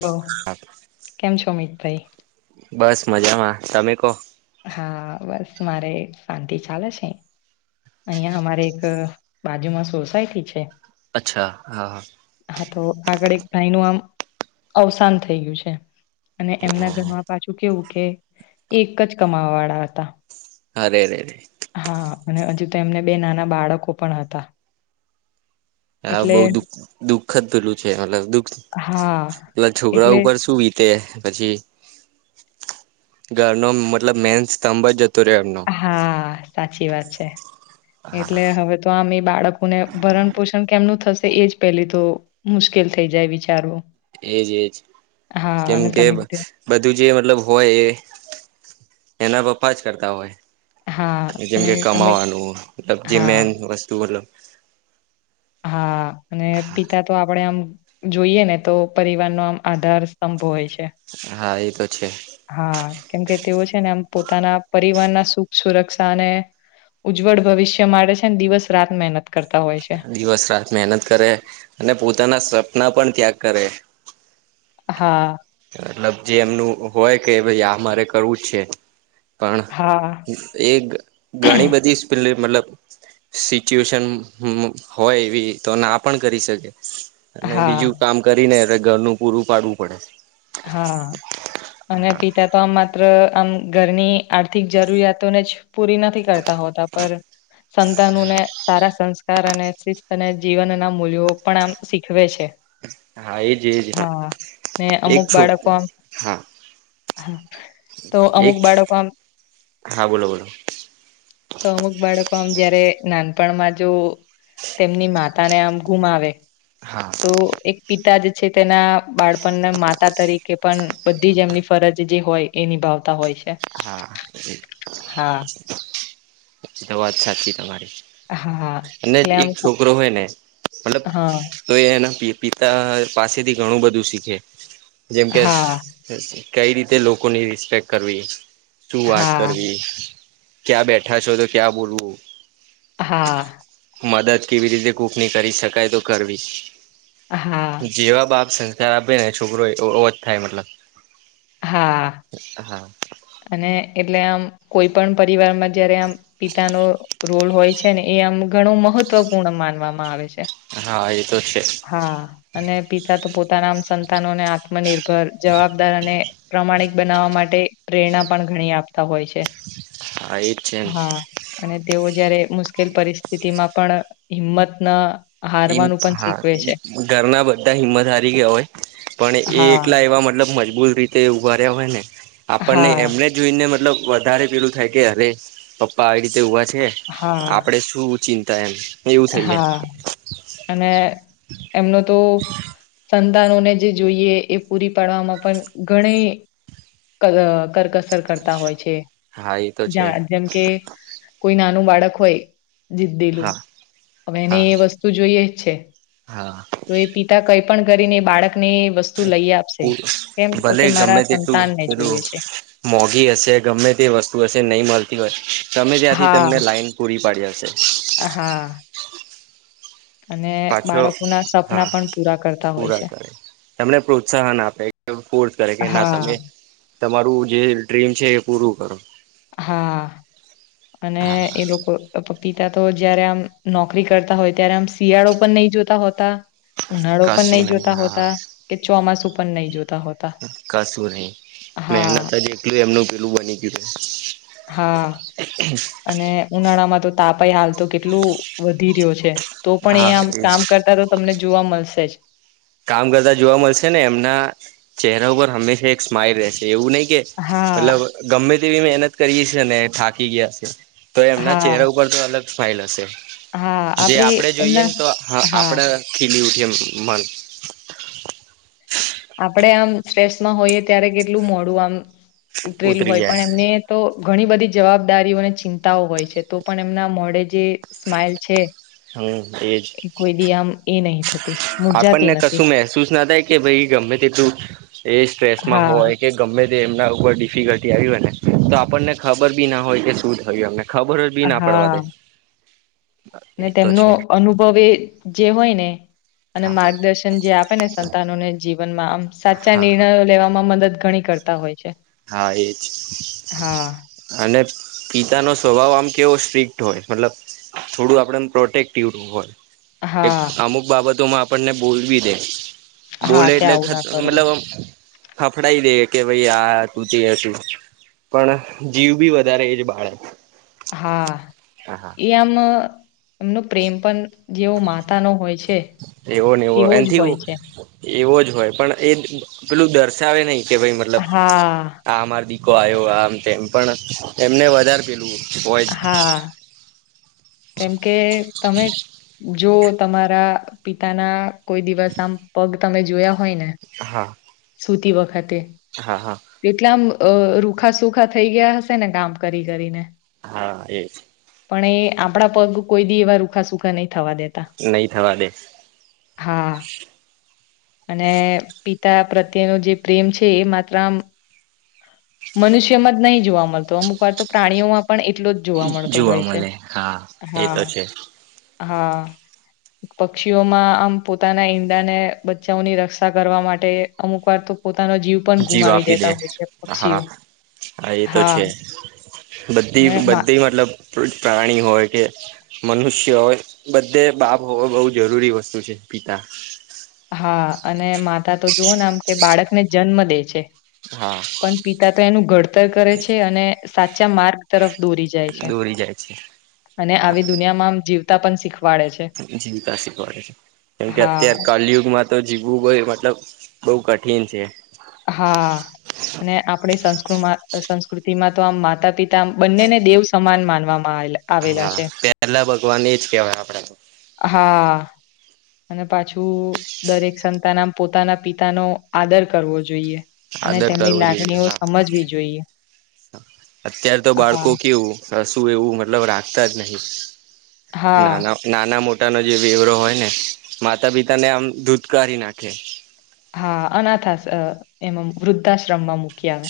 Hello કેમ છો અમિતભાઈ બસ મજામાં તમે કહો હા બસ મારે શાંતિ ચાલે છે અહિયાં અમારે એક બાજુમાં સોસાયટી છે અચ્છા હા હા હા તો આગળ એક ભાઈ નું આમ અવસાન થઈ ગયું છે અને એમના ઘરમાં પાછું કેવું કે એ એક જ કમાવા વાળા હતા અરે અરે હા અને હજુ તો એમને બે નાના બાળકો પણ હતા હા બહુ એટલે દુખ દુખ જ પેલું છે મતલબ દુખ હા પેલા છોકરા એટલે ઉપર શું વીતે પછી ઘરનો મતલબ મેન સ્તંભ જતો રહ્યો એમનો હા સાચી વાત છે એટલે હવે તો આમ એ બાળકોને ભરણ પોષણ કેમનું થશે એજ પેલી તો મુશ્કેલ થઈ જાય વિચારવો એજ એજ કેમ કે તમે બધું જે મતલબ હોય એ એના પપ્પા જ કરતા હોય હા જેમ અને કે તમે કમાવાનું મલબ જે હા મેન વસ્તુ મતલબ હા અને પિતા તો આપડે આમ જોઈએ ને તો પરિવાર નો આમ આધાર સ્તંભ હોય છે હા એ તો છે હા કેમકે તેઓ છે ને આમ પોતાના પરિવારના સુખ સુરક્ષા અને ઉજ્જવળ ભવિષ્ય માટે છે ને દિવસ રાત મહેનત કરતા હોય છે દિવસ રાત મહેનત કરે અને પોતાના સપના પણ ત્યાગ કરે હા મતલબ જે એમનું હોય કે ભાઈ આમારે કરવું છે પણ હા એ ઘણી બધી [unintelligible] મતલબ સિચ્યુએશન હોય એવી તો ના પણ કરી શકે અને હા બીજું કામ કરીને એટલે ઘરનું પૂરું પાડવું પડે હા અને પિતા તો આમાં માત્ર આમ ઘરની આર્થિક જરૂરિયાતોને જ પૂરી નથી કરતા હોતા પર સંતાનોને સારા સંસ્કાર અને શિસ્ત અને જીવન ના મૂલ્યો પણ આમ શીખવે છે છે હા એજ એજ હા ને એક અમુક બાળકો છોકરી આમ હા હા તો અમુક એક બાળકો આમ હા બોલો બોલો તો અમુક બાળકો મ જયારે નાનપણમાં જો તેમની માતા ને આમ ગુમાવે હા તો એક પિતા જે છે તેના બાળપણના માતા તરીકે પણ બધી જ એમની ફરજ જે હોય એ નિભાવતા હોય છે હા હા તો વાત સાચી તમારી હા અને એટલે આમ એક કુ છોકરો હોય ને મતલબ હા તો એ એના પિતા પાસેથી ઘણું બધું શીખે જેમ કે હા કઈ રીતે લોકોની રિસ્પેક્ટ કરવી શું વાત હા કરવી ક્યાં બેઠા છો તો ક્યાં બોલવું હા મદદ કેવી રીતે કૂકની કરી શકાય તો કરવી હા જેવા બાપ છે આપે ને છોકરો ઓ જ થાય મતલબ હા હા અને એટલે આમ કોઈ પણ પરિવાર માં જયારે આમ પિતાનો રોલ હોય છે ને એ આમ ઘણું મહત્વપૂર્ણ માનવામાં આવે છે હા એ તો છે હા અને પિતા તો પોતાનામ સંતાનોને આત્મનિર્ભર જવાબદાર અને પ્રમાણિક બનાવવા માટે પ્રેરણા પણ ઘણી આપતા હોય છે હા એ જ છે હા અને તેઓ જયારે મુશ્કેલ પરિસ્થિતિ માં પણ હિંમત ના એવું હા ઘરના બધા હિંમત હારી ગયા હોય પણ એ હા. એકલા એવા મતલબ મજબૂત રીતે ઉભા રહ્યા હોય ને આપણને હા એમને જોઈને મતલબ વધારે પેલું થાય કે અરે પપ્પા આવી રીતે ઉભા છે હા આપડે શું ચિંતા એમ એવું થઈ જાય હા અને એમનો તો સંતાનોને જે જોઈએ એ પૂરી પાડવામાં પણ ઘણી કરકસર કરતા હોય છે હા એ તો છે જેમ કે કોઈ ના નું બાળક હોય જીદ્દીલું હા હવે એને હા એ વસ્તુ જોઈએ જ છે હા તો એ પિતા કઈ પણ કરીને બાળક ની વસ્તુ લઈ આપશે કેમ તો કે ભલે ગમે મારા તેટલું સંતાનને પેલું જોઈએ છે મોઘી હશે ગમે તે વસ્તુ હશે નહી મળતી હોય તમે ત્યાંથી તમને હા, લાઈન પૂરી પાડ્યા હા અને પાછો બાળકોના સપના હા પણ પૂરા કરતા હોય છે. પૂરા કરે તમને પ્રોત્સાહન આપે કે ફોર્સ કરે કે ના હા, તમે તમારું જે ડ્રીમ છે એ પૂરું કરો હા અને હા એ લોકો પિતા તો જયારે આમ નોકરી કરતા હોય ત્યારે આમ શિયાળો પણ નહી જોતા હોતા ઉનાળો પણ કશું નહી જોતા હા હોતા કે ચોમાસું પણ નહી જોતા હોતા. કશું નહી હા, મહેનતટલું એમનું પેલું બની ગયું છે હા અને ઉનાળામાં તો તાપાઈ હાલ તો કેટલું વધી રહ્યો છે તો પણ હા અહીંયામ એજ કામ કરતા તો તમને જોવા મળશે જ કામ કરતા જોવા મળશે ને એમના ચહેરા ઉપર હંમેશા એક સ્માઈલ રહેશે એવું નહી કે મતલબ હા, ગમે તેવી મહેનત કરીએ છે થાકી ગયા છે તો એમના હા, ચહેરા ઉપર તો અલગ ફાઇલ હશે હા, જે આપડી આપડે જોઈએ એમના ને તો હા, આપણેે ખીલી ઉઠીએ મન આપડે આમ સ્ટ્રેસમાં હોઈએ ત્યારે કેટલું મોડું આમ ઉતરેલું ઉતરી હોય પણ જાય એમને તો ઘણી બધી જવાબદારીઓ અને ચિંતાઓ હોય છે તો પણ એમના મોડે જે સ્માઈલ છે હમ એજ એ કોઈ દી આમ એ નહી થતી, મુરઝાતી આપણને નથી. કશું મહેસૂસ ના થાય કે ભાઈ ગમે તેટલું એ સ્ટ્રેસમાં હા, હોય કે ગમે તે એમના ઉપર ડિફિકલ્ટી આવી હોય ને તો આપણને ખબર બી ના હોય કે શું થયું અમને ખબર જ બી ના પડવા હા. દે ને એ તો તેમનો છે અનુભવ એ જે હોય ને અને હા માર્ગદર્શન જે આપે ને સંતાનોને જીવન માં આમ સાચા હા હા નિર્ણયો લેવામાં મદદ ઘણી કરતા હોય છે હા એજ હા. અને પિતાનો સ્વભાવ આમ કેવો સ્ટ્રીિક હોય મતલબ થોડું આપણે પ્રોટેક્ટિવ હોય એક હા અમુક બાબત તો આપણને બોલવી દે હા બોલે કે એટલે આવું ના કરો મતલબ ડા દે કે ભાઈ આ હતું તે હતું પણ જીવ બી વધારે એજ બાળે હા એ આમ એમનો પ્રેમ પણ જેવો માતા નો હોય છે એવો ને એવો તેવો જ હોય એથી છે એવો જ હોય પણ એ પેલું દર્શાવે નહી કે ભાઈ મતલબ હા આ અમારા થી કો આવ્યો આમ તેમ પણ એમને વધારે પીલું હોય હા કેમ કે તમે જો તમારા પિતા ના કોઈ દિવસ આમ પગ તમે જોયા હોય ને હા સુતી વખત હા હા કેટલામ અ રૂખા સુખા થઈ ગયા હશે ને કામ કરી કરીને હા એ છે પણ એ આપણા પગ કોઈ દી એવા રૂખા સુખા નહીં થવા દેતા નહી થવા દે હા અને પિતા પ્રત્યેનો જે પ્રેમ છે એ માત્ર મનુષ્યમાં જ નહી જોવા મળતો અમુક વાર તો પ્રાણીઓમાં પણ એટલો જ જોવા મળતો હોય છે મળે હા એ હા તો છે હા પક્ષીઓમાં આમ પોતાના ઈંડાને બચ્ચાઓની રક્ષા કરવા માટે અમુક વાર તો પોતાનો જીવ પણ ગુમાવી દે હા હા એ તો છે બધી અને બધી મતલબ પ્રાણી હોય કે મનુષ્ય હોય બધે બાપ હોવ બહુ જરૂરી વસ્તુ છે. પીતા હા અને માતા તો જુવોને આમ કે બાળકને જન્મ દે છે. હા. પણ પિતા તો એનું ઘડતર કરે છે અને સાચા માર્ગ તરફ દોરી જાય છે. દોરી જાય છે અને આવી દુનિયામાં આમ જીવતા પણ શીખવા જીવતા શીખવાડે છે કેમ કે હા, અત્ય્યારે કલયુગમાં તો જીવવું હોય મતલબ બહુ ક્ઠીન છે. હા અને આપણી સંસ્ કૃતિ માં તો આમ માતા પિતામ બંને ને દેવ સમાન માનવામાં આવેલા. આવેલા હા છે. પેલા ભગવાન એ જ કેહેવાય આપડે. હા. અને પાછું દરેક સંતાન આમ પોતાના પિતાનો આદર કરવો જોઈએ. અને આદર તેમની કરવો જોઈએ લાગણીઓ હા સમજવી જોઈએ. અત્યારે તો બાળકો હા, કેવું શું એવું મતલબ રાખતા જ નહી. હા, નાના નાના મોટા નો જે વેવરો હોય ને માતા પિતા ને આમ ધૂધકારી નાખે. હા અનાથઆશ એમ વૃદ્ધાશ્રમમાં મૂકી આવે.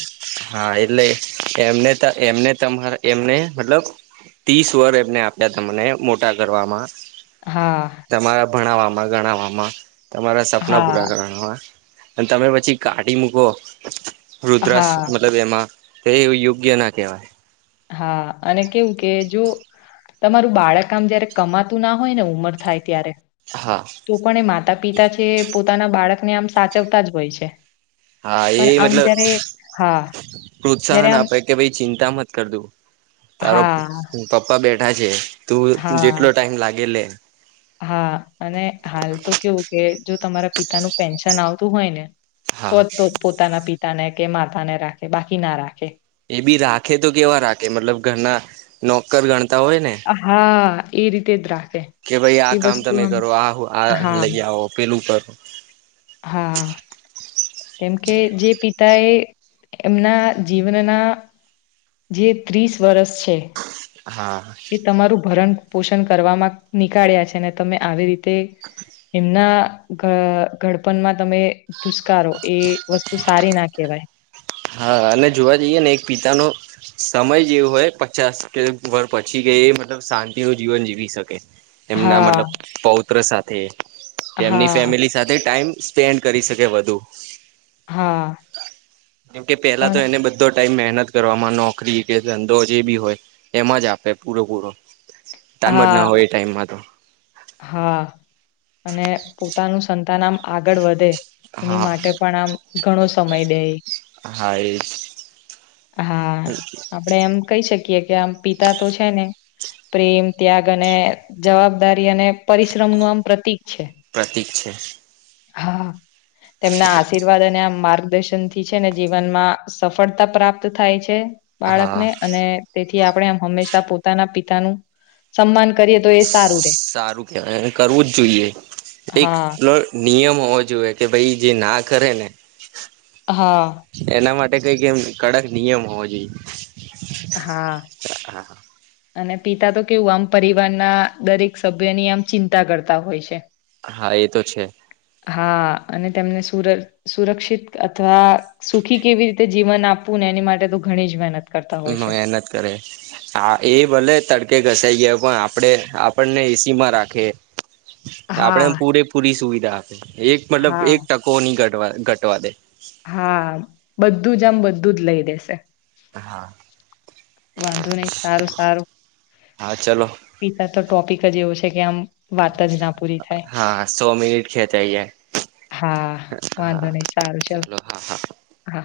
હા એટલે એમને ત એમને તમારે એમને મતલબ ત્રીસ વર એમને આપ્યા તમને મોટા કરવામાં. હા. તમારા ભણાવવામાં ગણાવવામાં તમારા સપના પૂરા હા, કરાવવામાં. અને તમે પછી કાઢી મૂકો રુદ્રક્ષ હા. મતલબ એમાં. તે એવું યોગ્ય ના કેવાય હા અને કેવું કે જો તમારું બાળક આમ જયારે કમાતું ના હોય ને ઉમર થાય ત્યારે હા તો પણ એ માતા પિતા છે પોતાના બાળકને આમ સાચવતા જ હોય છે. હા એ પણ આમ મતલબ જયારે હા જયારે પ્રોત્સાહન આમ આપે કે ભાઈ ચિંતા મત કર તું તારો હા પપ્પા બેઠા છે તું જેટલો હા ટાઈમ લાગે લે. હા અને હાલ તો કેવું કે જો તમારા પિતા નું પેન્શન આવતું હોય ને તો હા જ તો પોતાના પિતાને કે માતા ને રાખે બાકી ના રાખે. એ બી રાખે તો કેવા રાખે મતલબ ઘરના નોકર ગણ હા ઈ રીતે જ રા કે ભાઈ આ કામ તમે કરો આ આ હા લઈ આવો પેલું કરો. હા કેમ કે જે પિતા એ એમના જીવનના જે ત્રીસ વર્ષ છે. હા એ તમારું ભરણ, પોષણ કરવામાં નીકાળ્યા છે ને તમે આવી રી તે એમના ઘ ધડપણમાં તમે ધુષ્કારો એ વસ્તુ સારી ના કેવાય. હા અને જોવા જઈએ ને એક પિતાનો સમય જેવું હોય પચાસ કે વર પછી કે એ મતલબ શાંતિ નું જીવન જીવી શકે. એમના હા, મતલબ પૌત્ર સાથે, કે એમની હા, ફેમિલી સાથે ટાઈમ સ્પેન્ડ કરી શકે વધુ હા. કેમ કે પેલા તો પણ એને બધો ટાઈમ મહેનત કરવામાં નોકરી, કે ધંધો જે બી હોય. એમાં જ આપે પૂરેપૂરો ટાઈમ જ ના હા, હોય એ ટાઈમમાં તો. હા. અને પોતાનું સંતાન આમ આગળ વધે એની હા માટે પણ આમ ઘણો સમય દેઇ હા એજ હા આપડે એમ કહી શક એકે કે આમ પિતા તો છે ને, પ્રેમ, ત્યાગ અને જવાબદા બી અને પરિશ્રમ નું આમ પ્રતિક છે. પ્રતીક છે. હા તેમના આશીર્વાદ અને આ માર્ગ દર્શનથી છે ને, જીવનમાં સફળતા પ્રાપ્ત થાય છે. હા બાળકને અને તેથી થી આપણે એમ હંમેશા પોતાના પિતાનું સન્માન કરીએ તો એ સારું રે સારું કેવાય. અને કરવું જ જોઈએ. એક હા [unintelligible] નિયમ હોવો જોઈએ. કે ભાઈ જે ના કરે ને હા એના માટે એ કઈક એમ કડક નિયમ હોવો જોઈએ. હા. અને પિતા તો કેવું આમ પરિવારના દરેક સભ્યની આમ ચિંતા કરતા હોય છે. હા એ તો છે. હા અને તેમને સુર સુરક્ષિત અથવા સુખી કેવી રીતે જીવન આપવું ને એની માટે તો ઘણી જ મહેનત કરતા હોય છે. મેહનત કરે. હા એ ભલે તડકે ઘ થ જાય, પણ આપણે આપણને એસી માં રાખે. આપણેે હા પૂરેપૂરી સુવિધ એક મતલબ હા એક ટકો ની ઘટ ઘટવા દે હા બધું જ આમ બધું જ લઈ દેશે. હા વાંધો નહી સારું સારું હા ચલો પિતા તો ટોપિક જ એવો છે કે આમ વાત જ ના પૂરી થાય હા સો મિનિટ ખેચાઇ જાય હા વાંધો હા નઈ સારું ચલો હા હા. હા